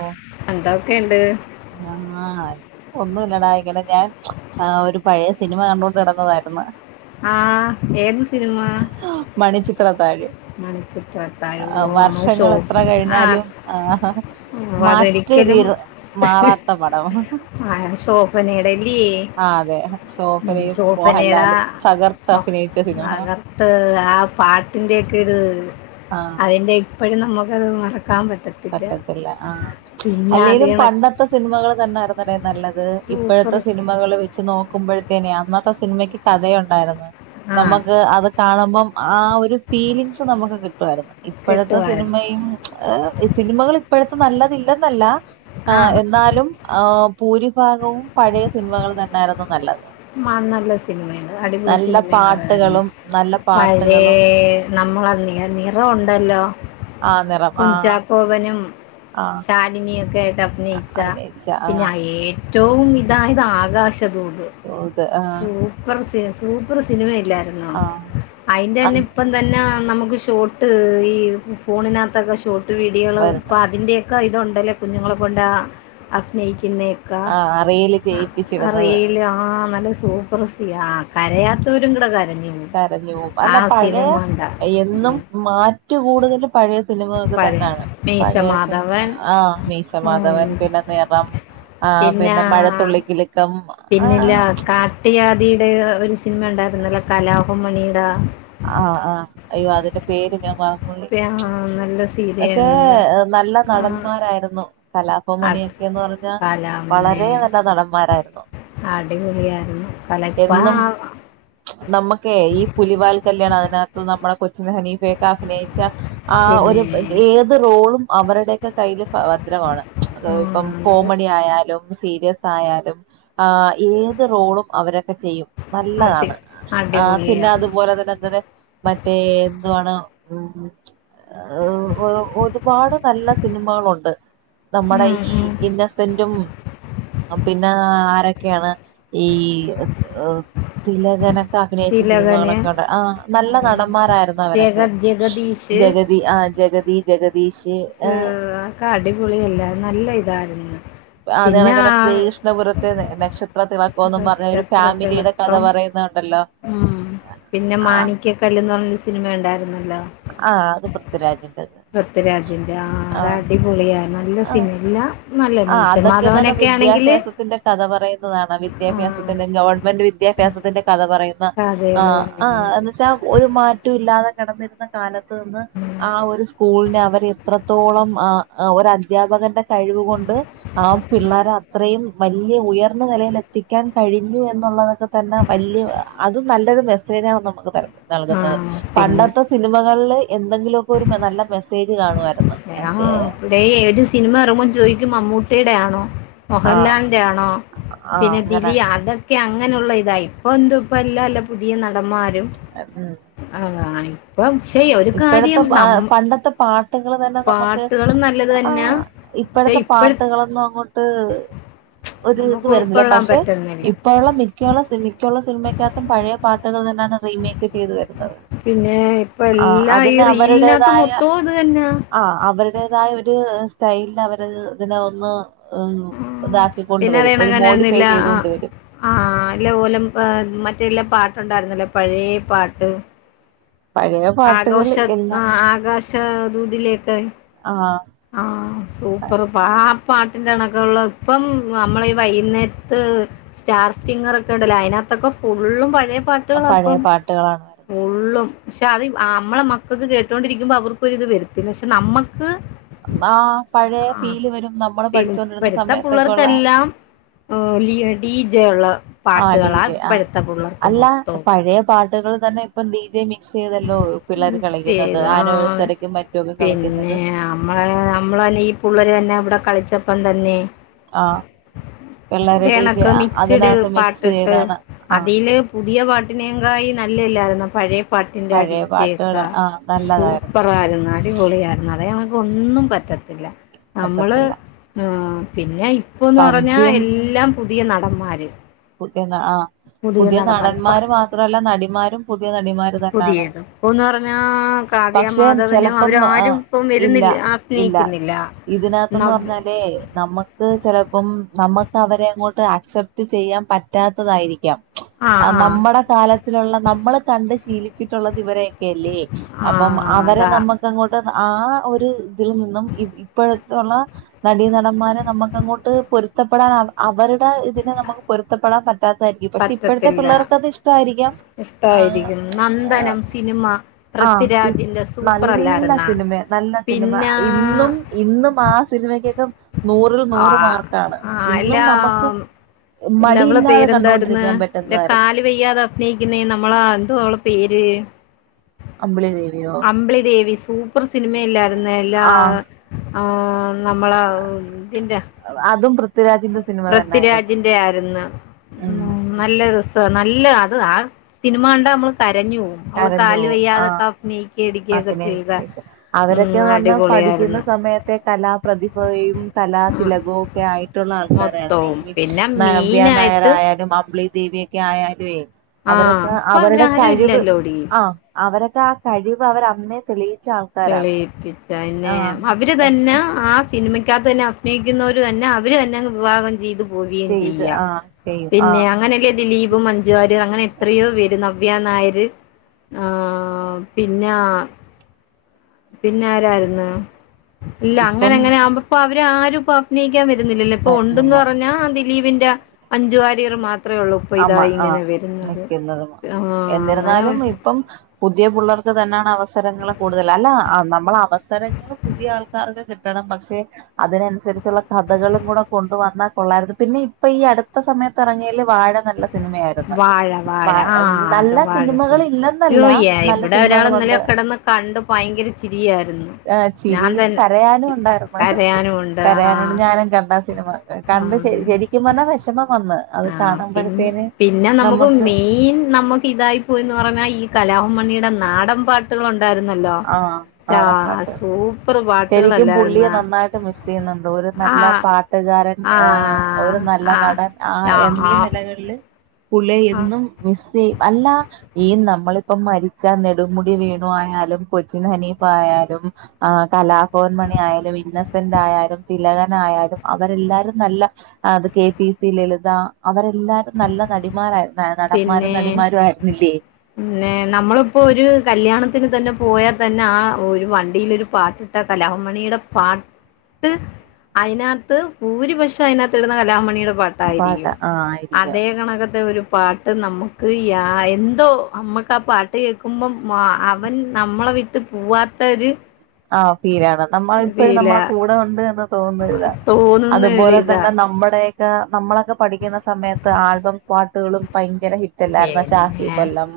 O എന്തൊക്കെയുണ്ട് ആഹ് ഒന്ന ലടായികയുടെ ഞാൻ ആഹ് ഒരു പഴയ സിനിമ കണ്ടോണ്ട്കിടന്നതായിരുന്നു ആഹ് ഏത് സിനിമ മണിച്ചിത്രത്താഴ് മണിചിത്രതാഴ് ഓഹ് നമ്മളെ ശോ വർഷങ്ങൾ എത്ര ആഹ് കഴിഞ്ഞാലും ആഹ് ഓ മാറ്റ് അതൊരിക്കലും തീർ മാറാത്ത പടം ആ ശോഫനേടല്ലേ ആഹ് അതെ ശോഭനയും ശോഫനേടാ മോഹൻലാലും തകർത്ത് അഭിനയിച്ച സിനിമ മകർത്ത് ആഹ് പാട്ടിന്റെ ഉം ആഹ് അതിന്റെ ഇപ്പോഴും നമുക്ക് അത് മറ പറ്റത്തില്ല ആഹ് പിന്നെ അല്ലേലും അതേണ പണ്ടത്തെ സിനിമകൾ തന്നായിരുന്നെടെ നല്ലത് സൂപ്പർ ഇപ്പഴത്തെ സ്- സിനിമകള് വെച്ച് നോക്ക ക്കുമ്പോഴത്തേനെ അന്നത്തെ സിനിമയ്ക്ക് കഥയൊണ്ടായിരുന്നു ആ നമക്ക് അത് കാണുമ്പം ആഹ് ഒരു ഫീലിംഗ്സ് നമുക്ക് കിട് [unintelligible] ഇപ്പെഴത്തെ കെട്ടുവായിരുന്നു സിനിമയും ഏഹ് സിനിമകൾ ഇപ്പെഴത്തെ നല്ലതില്ലന്നല്ല ആ ഏഹ് എന്നാലും ആഹ് പൂരിഭാഗവും പഴേ സിനിമകൾ തന്നേ ആരുന്നു മാ നല്ല സിനിമയാണ് അടിപൊളി നല്ല സിനിമ [unintelligible] തായിരുന്നു പാട്ടുകളും നല്ല പഴേ പാട്ടുകളും നമ്മുളത് നിറ് നിറ ഉണ്ടല്ലോ ആ നിറം ആഹാ നും ശാലിനിയും [unintelligible] ട്ട അഭിനയിച്ച അഭിനയിച്ച പിന്നെ ആഹ് അ ഏഴ് ഏറ്റവും ഇതാ ഇതാകാശ ദൂത്. ആഹ് സൂപ്പറ് സിനിമയ. ല്ലായ്രുന്നോ, ആഹ് അയിൻ്റെന്നെ അത് ഇപ്പന്നെ എന്തല്ലാം നമുക് ഷോട്ട് ഈ ഫോണിനകത്തക്കെ ഷോർട്ട് വീഡിയൊള് വരുന്ന ഇപ്പൊ അതിന്റെ ക്കെ ഇതുണ്ടെല് കുഞ്ഞുങ്ങളെ കൊണ്ട് അക്ന പിന്നെയക്ക ആ റീല് അ ചെയ്യിപ്പിച്ചിടുന്നത് റീൽ ആഹ് സൂപ്പർ സീനാ, ആ കരയാത്തവരും കൂടെ കര കരഞ്ഞു പോവും. അല്ല പഴയ ഉണ്ടാ എന്നും മാ റ്റു കൂടുതലും പഴയ സിനിമയൊക്കെ പഴയ തന്നെയാണ്. മീശ പഴയ സിനിമ മാധവൻ ആഹ് മീശമാധവൻ, ഉം, പിന്നെ നിറം ആഹ് പിന്നാ പിന്നെ മഴത്തുള്ളിക്കിലുക്കം. ആ പിന്നില്ല കാട്ടിയാതി പഴയ ഒരു സിനിമണ്ടായിരുന്നല്ലോ, കലാഭം മണിയുടെ ആ ആ അയ്യോ അതിന്റെ പേര് ഞ [inaudible] നല്ലത് പക്ഷേ നല്ല നടന്മാരായിരുന്നു. അത് കലാഭമണിയൊക്കെന്ന് പറഞ്ഞാൽ കലാമിനെ വളരെ നല്ല നടന്മാരായിരുന്നു. അടിപൊളിയായിരുന്നു [inaudible] കലപ്പ എന്നും ച്ചെ നമ്മുക്കേ ഈ പുലിവാൽക്കല് അതിനകത്ത് നമ്മുടെ കൊച്ചിൻ ഹനീഫയൊക്കെ അഭിനയിച്ച ആഹ് ഒരു പിന്നെ ഏത് റോളും അവരുടെയൊക്കെ കയ്യില് ഫ ഭദ്രമാണ്. ച്, ആ അത്പ്പം കോമടി ആയാലും സീരിയസ് ആയാലും, ആ ഏത് റോളും അവരൊക്കെ ചെയ്യും. അടി നല്ലതാണ്. ആ അടിപൊളിയാ പിന്നെ അതുപോലെ തന്നെ തന്നെ മറ്റേ എന്തുവാണ് [inaudible] ഹെ ഹ്, ഒരുപാട് നല്ല സിനിമകളുണ്ട്. നമ്മുടെ ഉം ഈ ഉം ഇന്നസെന്റും ആഹ് പിന്നെ ആരരക്കെയാണ് ഈഹത്ത് ഹ് തിലകന അഭിനയിച്ച തിലകന് സിനിമകളൊക്കെ ഒണ്ട് ആഹ് നല്ല നടന്മാരായിരുന്നു അവരൊക്കെ ജഗത് ജഗദ ആഹ് ജഗതി ജഗതി ജഗദീഷ് ആഹ് കാടിപുളിയല്ല നല്ല ഇതായിരുന്നു. അതേ പിന്നെ ആ കണക്ക്തന്നെ ശ്രീകൃഷ്ണപുരത്തെ നക്ഷത്രത്തിള - പോന്നും പറഞ്ഞ് ഒരു ഫാമിലിയുടെ കഥ നക്ഷത്രത്തിളക്കം പറയുന്ന കണ്ട് ഉം പിന്നെ മാണിക്കക്കല്ലെന്ന് പറഞ്ഞ ഒ- സിനിമ ഉണ്ടായിരുന്നു ഇല്ല ആ അത് പൃഥ്വിരാജിന്റെത് പൃഥ്വിരാജിന്റെ ആ അത് അടിപൊളിയ നല്ല ആഹ് സീൻല്ല ആ അതൊക്കെന്ന് പറഞ്ഞാ വിദ്യാഭ്യാസത്തിന്റെ കഥ പറയുന്നതാണ് ആ വിദ്യാഭ്യാസത്തിന്റെ ഗവൺമെന്റ് വിദ്യഭ്യാസത്തിന്റെ കഥ പറയുന്ന കഥകള് ആഹ് ആഹ് പറയുന്നത് എന്ന് വെച്ചാ ഒരു മാറ്റം ഇല്ലാത കടന്നിരുന്ന കാലത്ത് ന്ന് ആ ഒരു സ്കൂളിനെ അവർ എത്ര ത്തോളം ആ ഒരു അധ്യാപകന്റെ കഴിവ് കൊണ്ട്- കൊണ്ട് ആ പിള്ളേരെ അത്രയും വലിയ ഉയർന്ന നിലയിൽ എത്തിക്കാൻ കഴിഞ്ഞു എന്നുള്ളതൊക്കെ- തന്നെ വലിയ അതും - നല്ലയൊരു മെസ്സേജാണ് നമുക്ക് തരുന്നത് ആ നൽകുന്നത് പിന്നെ പണ്ടത്തെ സിനിമകളില് - എന്തെങ്കിലുമൊക്കെ ഒരു നല്ല മെസ്സേജ് കാണുമായിരുന്നു ആ പക്ഷേ ഇവിടേം ഏത് സിനിമ ഇറങ്ങുമ്പോൾ ചോദിക്കും മമ്മൂട്ടി- ടെയാണോ ആഹ് മോഹൻലാാലിന്റെ ആണോ ആഹ് പിന്നെ അങ്ങനെ ദിലി അതൊക്കെ അങ്ങനെയുള്ള ഇതാ ഇപ്പൊ എന്ത് ഇപ്പല്ല അല്ല പുതിയ നടന്മാ ഉം [unintelligible] ആഹ് [unintelligible] പ്ലം ഇപ്പോഴത്തെ ആഹ് പണ്ടത്തെ പാട്ടുക [unintelligible] നമുക്ക് പാട്ടുകളും നല്ലത് തന്നാ ആഹ് പക്ഷെ ഇപ്പോഴത്തെ ഇപ്പഴത്തെ പാട്ടുകളൊന്നും അങ്ങോട്ട് ഒരു ഇത് നമുക്ക് വരുന്നില്ല ഉൾക്കൊള്ളാൻ പക്ഷെ പറ്റുന്നില്ല ഇപ്പോഴുള്ള മിക്കുള്ള മിക്കുള്ള സിനിമക്കതും പഴയ പാട്ടുകൾ തന്നെയാണ് റീമേക്ക് ചെയ്ത് വരുന്നത് പിന്നെ ഇപ്പൊ ആഹ് എല്ലാ ഈ അതിന് റീലിനകത്ത് അവരുടേതായ മൊത്തവും ഇത് തന്നാ അവര്ടേതായ ഒരു സ്റ്റൈല് അവര് ഇതിനെ ഒന്ന് ഉം ഇതാക്കിക്കൊണ്ട് പിന്നെ വരും അറിയണം ഒരു മോഡിഫൈ കനെന്നില്ല ആ ചെയ്തൊണ്ട് വരും ആല്ലോലം മറ്റേല്ല പാ ണ്ടായിരുന്നല്ലേ പഴേ പാട്ട് പഴയ പാട്ടുകൾ ആകോശം ആ എല്ലാം ആകാശദൂതിലേക്കായി ആഹ് ആ സൂപ്പർ പാ ആ പാട്ടിന്റെ കണക്കെ ഒള്ള ഇപ്പം നമ്മളെ ഈ വൈകുന്നേരത്ത് സ്റ്റാർ സ്റ്റിങ്ങർ ഒക്കെ ഉണ്ടല്ലോ അതിനകത്തൊക്കെ ഫുള്ളും പഴയ പാ പാട്ടുകളാ പഴയ ഇപ്പം പാട്ടുകളാണ് വരുന്നത് ഫുള്ളും പക്ഷെ അത് അമ്മളെ മക്കക്ക് കേട്ടോണ്ടിരിക്കുമ്പോ അവർക്കൊരിത് വരുത്തില്ല പക്ഷെ നമ്മക്ക് അന്നാ പഴയ ആഹ് ഫീല് വരും നമ്മള് പിന്നെ പഠിച്ചോണ്ടിരുന്ന ഇപ്പഴത്തെ സമയത്തൊക്കെ ഒള്ള പിള്ളേർക്കെല്ലാം ഡി ജെ യൊള്ള ആഡ് ചെയ്ത് ആ അല്ല മൊത്തവും പഴയ പാ ട്ട്കൾ തന്നെ ഇപ്പ ഡീജേ മിക്സ് ചെയ്ത ആ ആനിവേഴ്സറിക്കും മറ്റുമൊക്കെ കളിക്കുന്നത് പിന്നെ അമ്മള് അമ്മള്ന്നെ ഈ പുള്ളാര് തന്നെ ഇവിടെ കളിച്ച പ്പം തന്നെ ആ പിള്ളേര് ഡി ജെ ഇത്കണക്കെ മിക്സ്ഡ് അതിനകത്ത് മിക്സ് പാട്ടിട്ട് ചെയ്താണ് ആ അതീല് പുതിയ പാട്ടിനേയുംകായി നല്ലേല്ലായിരുന്നോ പഴയ പാട്ടിന്റെ ആ പഴയ ഡിജെ ഒക്ക പാട്ടുകള് ആ നല്ലതായിരുന്നു സൂപ്പർ ആയിരുന്നു അടിപൊളിയായിരുന്നു അതാ ഞാൻപ ഒന്നും പറ്റത്തില്ല നമ്മള് പറ്റത്തില്ല ആ പിന്നെ ഇ പ്പോന്ന് പറഞ്ഞാ പദ്യം എ പുതിയ നടന്മാര് [unintelligible] ആ പുതിയ നടന്മാര് മാത്രല്ല നടിമാരും പുതിയ നടിമാ അതുകൊണ്ടാണ് പുതിയത് എന്ന് പറഞ്ഞാ കാവ്യ പക്ഷെ മാധവനും ചിലപ്പം ആഹ് അവരാരും ഇപ്പം ഇല്ല വരുന്നില്ല ഇല്ല അഭിനയിക്കുന്നില്ല ഇതിനകത്ത് എന്ന് നവ്യ പറഞ്ഞാലേ നമ്മുക്ക് ചിലപ്പം നമ്മുക്ക് അവരെ. അങ്ങോട്ട് ആക്സെപ്റ്റ് ചെയ്യാൻ. പറ്റാത്തതായിരിക്കാം. ആഹ് ആഹ് നമ്മുടെ കാലത്തിലുള്ള നമ്മള് കണ്ട് ശീലിച്ചിട്ടുള്ളത് ഇവരൊക്കെല്ലേ, അപ്പം ആഹ് അവരെ അതാ നമ്മുക്ക് അങ്ങോട്ട്. ആ ഒരു ഇതിൽ നിന്നും ഇപ്പോഴത്തുള്ള നടീ നടന്മാരെ നമുക്ക് അങ്ങോട്ട് പൊരുത്തപ്പെടാൻ അവരുടെ ഇതിനെ നമു പെരുത്തപ്പെട പറ്റാ റ്റാത്തതായിരിക്കും പക്ഷെ ഇപ്പോഴത്തെ പറ്റത്തില്ല പിള്ളേർക്ക് അത് ഇഷ്ടമായിരിക്കാം, ഇഷ്ടായിരിക്കും ആഹ് നന്ദനം സിനിമ ആഹ് പൃഥ്വിരാജിന്റെ നല്ല സൂപ്പറല്ലായിരുന്നാ സിനിമ നല്ല സിനിമ പിന്നെ ഇന്നും ഇന്നും ആ സിനിമക്കൊക്കെ. നൂറിൽ നൂറ് ആഹ് മാർക്കാണ് ആഹ് ഇന്നും നമുക്ക്. എല്ലാം ഇല്ല അവള മടിയില്ലാതെ പേരെന്തായിരുന്ന് കണ്ടോണ്ടിരിക്കാൻ ഇല്ല പറ്റുന്നതായിരുന്നു കാല് വെയ്യാതെ അഭിനയിക്കുന്നേ നമ്മളാ എന്തോ അവള പേര് അമ്പിളി ദേവിയോ [unintelligible] [unintelligible] സിനിമല്ലായിരുന്ന ല്ലാ ആഹ് ആഹ് നമ്മള [unintelligible] അതും പൃഥ്വിരാജിന്റെ സിനിമ തന്നായിരുന്നു പൃഥ്വിരാജിന്റെ ആര്ന്നു ഉം നല്ല രസ നല്ല ല്ല അത് ആ സിനിമ കണ്ട നമ്മ കര ഞും പോകും അവള് കരഞ്ഞു കാല് പോവും വയ്യാതൊക്കെ അഭിനയ് ആഹ് പിന്നെ അവരൊക്കെന്ന് പർഞ്ഞാ പഠിക്കുന്ന അടിപൊളിയായിരുന്നു സമയത്തെ കലാപ്രതിഭയും കലാ ആഹ് തിലകൊക്കെ ആയിട്ട് ൾക്കാരാ മൊത്തവും നെയ്യും പിന്നെ നവ്യാ മീനായിട്ട് നായരായാലും അമ്പിളി ദേവിയൊക്കെ ആയാല്യേ ആഹ് അവരൊക്കെ ഇപ്പൊ അവരുടെ അവരാരും കഴിവ് ഇല്ലല്ലോടി ആഹ് അവരെ താ കഴിവ് പ്പവരു അന്നേ തെളി തെളിയിപ്പിച്ചന്നെ അവര് തന്നെ ആ സിനിമക്കാകത്ത് തന്നെ അഭിനയിക്കുന്നവര് തന്നെ അവര് തന്നെ അങ്ങ് വിവാഹം ചെയ്തു പോവുകയും ചെയ്ത് ചെയ്യാ ആ ചെയ്യും ആ പിന്നെ അങ്ങനെല്ലേ ദിലീപും മഞ്ജു വാര്യർ അങ്ങനെ എത്രയോ പേര് വ്യ നായര് ആഹ് പിന്നെ ആഹ് പിന്നെ ആരായിര്ന്ന് ഇല്ല ഇപ്പം അങ്ങനെങ്ങനെ ആവുമ്പോ ഇപ്പം അവരേ ആരും പ്പം അഭിനയി ക്കാ വരുന്നില്ലല്ലോ ഇപ്പം ഉണ്ടെന്ന് വരുന്നില്ല പറഞ്ഞ ദിലീപി ടാ മഞ്ജു വാര്യർ മാത്രേ ഒള്ളൂ ഇപ്പൊ ആമ്മ ഇതായി ആഹ് ഇങ്ങനെ വരുന്നത് നിക്കുന്നത് ആഹ് അങ്ങനെ എന്നിരുന്നാലും ഇപ്പം പുതിയ പുള്ളാർക്ക് തന്നെണ് അവസരങ്ങൾ കൂടുതല് അല്ല നമ്മൾ അവസരങ്ങൾ പുതിയ ആൾക്കാർക്ക് കിട്ടണം പക്ഷെ അതിനനുസരിച്ചുള്ള കഥകളും കൂടെ കൊണ്ടു വന്നാൽ കൊള്ളായിരുന്നു പിന്നെ ഇപ്പൊ ഈ അടുത്ത സമയത്ത് തെഎറങ്ങേലും വാഴ നല്ല സിനിമയായിരുന്നു വാഴ വാഴ ആ നല്ല അത് വാഴ സിനിമകൾ സിനിമ ഇല്ലെന്നല്ല അയ്യോ നല്ല ഇവിടെ ഒരാൾ ഇന്നലെ സിനിമകളുണ്ട് കിടന്ന് കണ്ട് ഭയങ്കര ചിരിയായിരുന്നു അ് ഞാൻ ചിരിയും തന്നെ കരയാനും ഉണ്ടായിരുന്നു കരയാനും ഉണ്ട് ആ കരയാനുണ്ട് ഞാനും കണ്ട ആ സിനിമ ആ കണ്ട് ശരി ശരിക്കും പറഞ്ഞാ വെഷമം വന്ന് അത് ആ പിന്നെ കാണുമ്പോഴത്തേന് പിന്നെ നമുക്ക് മെയിൻ നമ്മുക്ക് ഇതായി പോയിന്ന് പറഞ്ഞാ ഈ കല കലാഭവൻ മണിയുടെ നാടൻ പാട്ടുകളുണ്ട് ആഹ് നാടൻ പാട്ട് സൂപ്പർ ശരിക്കും പുള്ളിയെ പാട്ടുകളല്ലായിരുന്നോ നന്നായിട്ട് മിസ് ചെയ്യുന്നുണ്ട് ഒരു ആ നല്ല പാട്ടുകാരൻ ആ ഒരു നല്ല ആ നടൻ ആഹ് ആ എന്നീ ആ നിലകൾല് പുള്ളിയെ ആ എന്നും മിസ് ചെയ് അല്ലാ ഈ നമ്മളിപ്പം മരിച്ച നെടുമുടി വേണു ആയാലും കൊച്ചിൻ ഹനീഫായാലും ആ കലാഭവൻ മണി ആയാലും ഇന്നസെന്റ് ആയാലും തിലകനായാലും അവരെല്ലാരും നല്ല അത് കെ പി സി ലളിത അവരെല്ലാരും നല്ല നടിമാരായിരുന്നു നടന്മാരും പിന്നെ നടിമാരും ആയിരുന്നില്ലേ പിന്നെ നമ്മള്പ്പോ ഒരു കല്യാണത്തിന് തന്നെ പോയാ തന്നെ ആ ഒരു വണ്ടിയിലൊരു പാട്ടിട്ടാ കലാഭവൻ മണിയുടെ പാട്ട് അയ്നക് ത്ത് ഭൂരിപക്ഷം അയ്നക് ത്ത് ഇടുന്ന കലാഭവൻ മണിയുടെ പാട്ട് പാട്ടായിരിക്കും ആഹ് ആയിരിക്കാം അതേ കണകത്തെ ഒരു പാട്ട് നമ്മുക്ക് യാഎന്തോ അമ്മക്ക് ആ പാട്ട് കേൾക്കുമ്പം മാ അവൻ നമ്മളെ വിട്ട് പോവാത്ത ഒരു ആഹ് തീരാണ് നമ്മള എപ്പഴും ഫീല നമ്മളെ കൂടെ ഉണ്ട് എന്ന് തോന്ന് ല്ല തോന്നുന്ന അതുപോലെ ഒരിതാ തന്നെ നമ്മടെ [unintelligible] നമ്മളൊക്കെ പഠിക്കുന്ന സ സമയത്ത് ആൽബം പാട്ട് ട്ടുകളും പൈ ങ്കര ഹിറ്റ്ല്ലായിരുന്നോ ഷാഫി പിന്നെ കൊല്ലം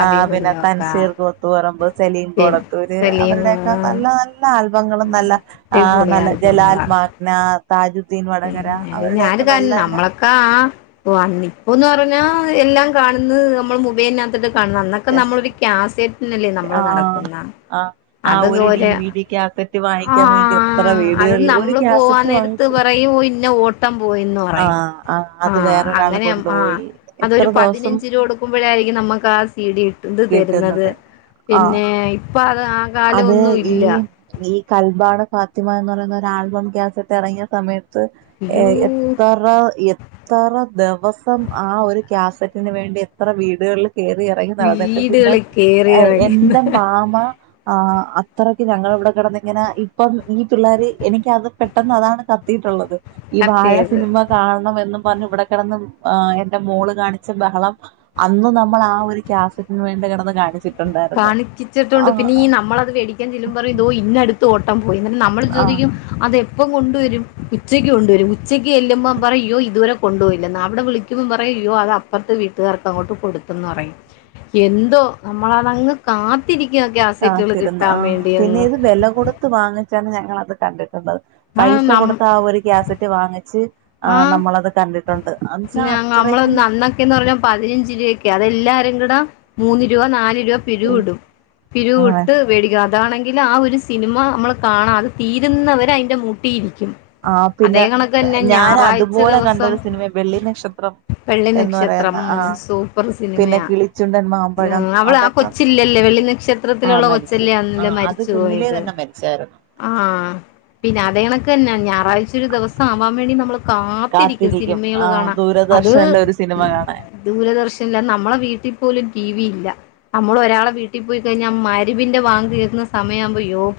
ആ പിന്നെ കൊല്ലൊക്ക തൻസീർ കൂത്തു പറമ്പ് സലീം പിന്നെ കോടത്തൂര് സലീം അവരുടെ നല്ല അടിപൊളി നല്ല ആൾക്ക ബങ്ങളും നല്ല ആ നല്ല ആൽബങ്ങളാ ജലാത്മാഗ്ന താജുദ്ദീൻ വടകര പിന്നെ അവരുടെയൊക്കെ നല്ല നല്ല ഒ അന്ന് ഇപ്പെന്ന പറഞ്ഞാ എല്ലാം കാണന്നത് നമ്മൾ മെബൈൽനത്തിട്ട് കാണ്ന്നു അന്നൊക്കെ രസ നമ്മള കാസറ്റ്നല്ലേ നമ്മള് ആ നടക്കുന്ന ആ ആ അത് ഒരു ഡി ഒര് വി ഡി കാസറ്റ് ആ വാങ്ങിക്കാൻ വേണ്ടി എത്ര അത് വീടുകളിൽ ഒരു നമ്മള് പോവാ കാസറ്റ് നേരത്ത് വാങ്ങിച്ചു [unintelligible] ത്തം പോയിന്ന് പറയും ആഹ് ആഹ് ആ അത് വേറൊരാള് അങ്ങനെ ആ കൊണ്ടുപോയി എത്ര അതൊരു ദിവസം പതിനഞ്ച് രൂപ കൊടുക്കുമ്പോഴായിരിക്കും നമുക്ക് ആ സീഡി [unintelligible] തരുന്നത് കിട്ടുന്നത് ആഹ് പിന്നെ ഇപ്പൊ അത് ആ കാലം അത് ഒന്നും ഇല്ല ഈ ഈ കൽബാണ ഫാത്തിമ എന്ന് പറയുന്ന ഒരു ആൽബം കാസറ്റ് എറങ്ങ്യ സമയത്ത് ത് അയ്യോ എത്തറ എത്തറ ദിവസം ആ ഒരു പറ്റിന് വേണ്ടി എത്ര വീടുകളില് കേറിയെറങ്ങി നടന്നിട്ട് പിന്നെ വീടുകളിൽ കേറി ഇറങ്ങുന്ന എന്റെ മാമ ആ അത്രക്ക് ഞങ്ങള ഇവിടെ കെടന്നിങ്ങനെ ഇപ്പം ഈ പിള്ളേര് എനിക്ക് അത് പെട്ടെന്ന് അതാണ് കത്തിയിട്ടുള്ളത് ഈ വാഴ കഥയത് സിനിമ കാണണമെന്നും പറഞ്ഞു ഇവിടെ കിടന്ന് ആ എന്റെ മോള് കാണിച്ച ബഹളം അന്ന് നമ്മള് ആ ഒരു ക്യാസറ്റിനുവേണ്ടി കിടന്ന് കാണിച്ച് കാണിച്ചിട്ടുണ്ട് പിന്നെ ഈ നമ്മളെ മേടിക്കാൻ ചെല്ലുമ്പോ പറയും ഇതോ ഇന്നടുത്ത് ഓട്ടം പോയിന്നിട്ട് നമ്മള് ആ ചോദിക്കും അതെ ഇപ്പം കൊണ്ടുവരും ഉച്ചക്ക് കൊണ്ടുവരും ഉച്ചയ്ക്ക് ചെല്ലുമ്പോ പറയും അയ്യോ ഇതുവരെ കൊണ്ടുപോയില്ലെന്ന്, അവിടെ വിളിക്കുമ്പോ പറയും അത് അപ്പുറത്തെ വീട്ടുകാർക്ക് അങ്ങോട്ട് കൊടുത്തന്ന് പറയും എന്തോ നമ്മളെ. അങ്ങ് കാ കാത്തിരുന്നു, ആഹ് പിന്നെ ഇത് വില കൊടുത്ത് വാങ്ങിച്ചു ഒന്ന്. അത് കണ്ടിട്ട് ഉള്ളത് ആ പൈസ കൊടുത്ത ആ ഒരു ക്യാസറ്റ് വാങ്ങിച്ച്. ആ ആഹ് നമ്മളത് കണ്ടിട്ടുണ്ട് എന്നച്ചാ പിന്നെ നമ്മള് അത്രയ്ക്കും അന്നൊക്കെന്ന് പറഞ്ഞാല് പതിനഞ്ച് രൂപക്ക് അതു. എല്ലാരും കൂടെ മൂന്ന് രൂപ നാല് രൂ പിവിടും ആ പിരുട്ട് വേടിക്കണം അതാണെങ്കിൽ ആ ഒരു സിനിമ നമ്മൾ കാണാം അത് തീരുന്നവരെ അതിൻ്റെ മുട്ടിയിരിക്കും ആ അതേ പിന്നെ- കണക്ക് തന്നെ ഞാൻ ഞായറാഴ്ച അതുപോലെ ദിവസം കണ്ടൊരു സിനിമ വെള്ളി നക്ഷത്രം വെള്ളി എന്ന് പറയുന്ന നക്ഷത്രം ആ മ് സൂപ്പർ പിന്നെ സിനിമയാ കിളിച്ചുണ്ടൻ മാമ്പഴം അവള് ആ അതൊക്കെ കൊച്ചില്ലല്ലേ വെള്ളി ആ നക്ഷത്രത്തിലുള്ള മരിച്ച് കൊച്ചല്ലേ ആ അന്നല്ലേ അത് മരിച്ചു കുഞ്ഞിലേ പോയത് തന്നെ മരിച്ചായിരുന്നു ആ പിന്നെ അതേകണക്ക് തന്നാ- ഞായറാഴ്ച ഒരു ദിവസം ആവാൻവേണ്ടി നമ്മള്- കാത്തിരിക്കും സിനിമകൾ ആ കാണാ അത് ദൂരദർശനിലെ ഒരു സിനിമ കാണാൻ ദൂരദർശനില്ല നമ്മളെ വീട്ടിൽ- പോലും ടി വി ഇല്ല നമ്മള് ഒരാളെ വീട്ടിൽ പോയി കഴിഞ്ഞാൽ മഗരിബിന്റെ വാങ്ക് കേൾക്കുന്ന സമയാകുമ്പോ അയ്യോ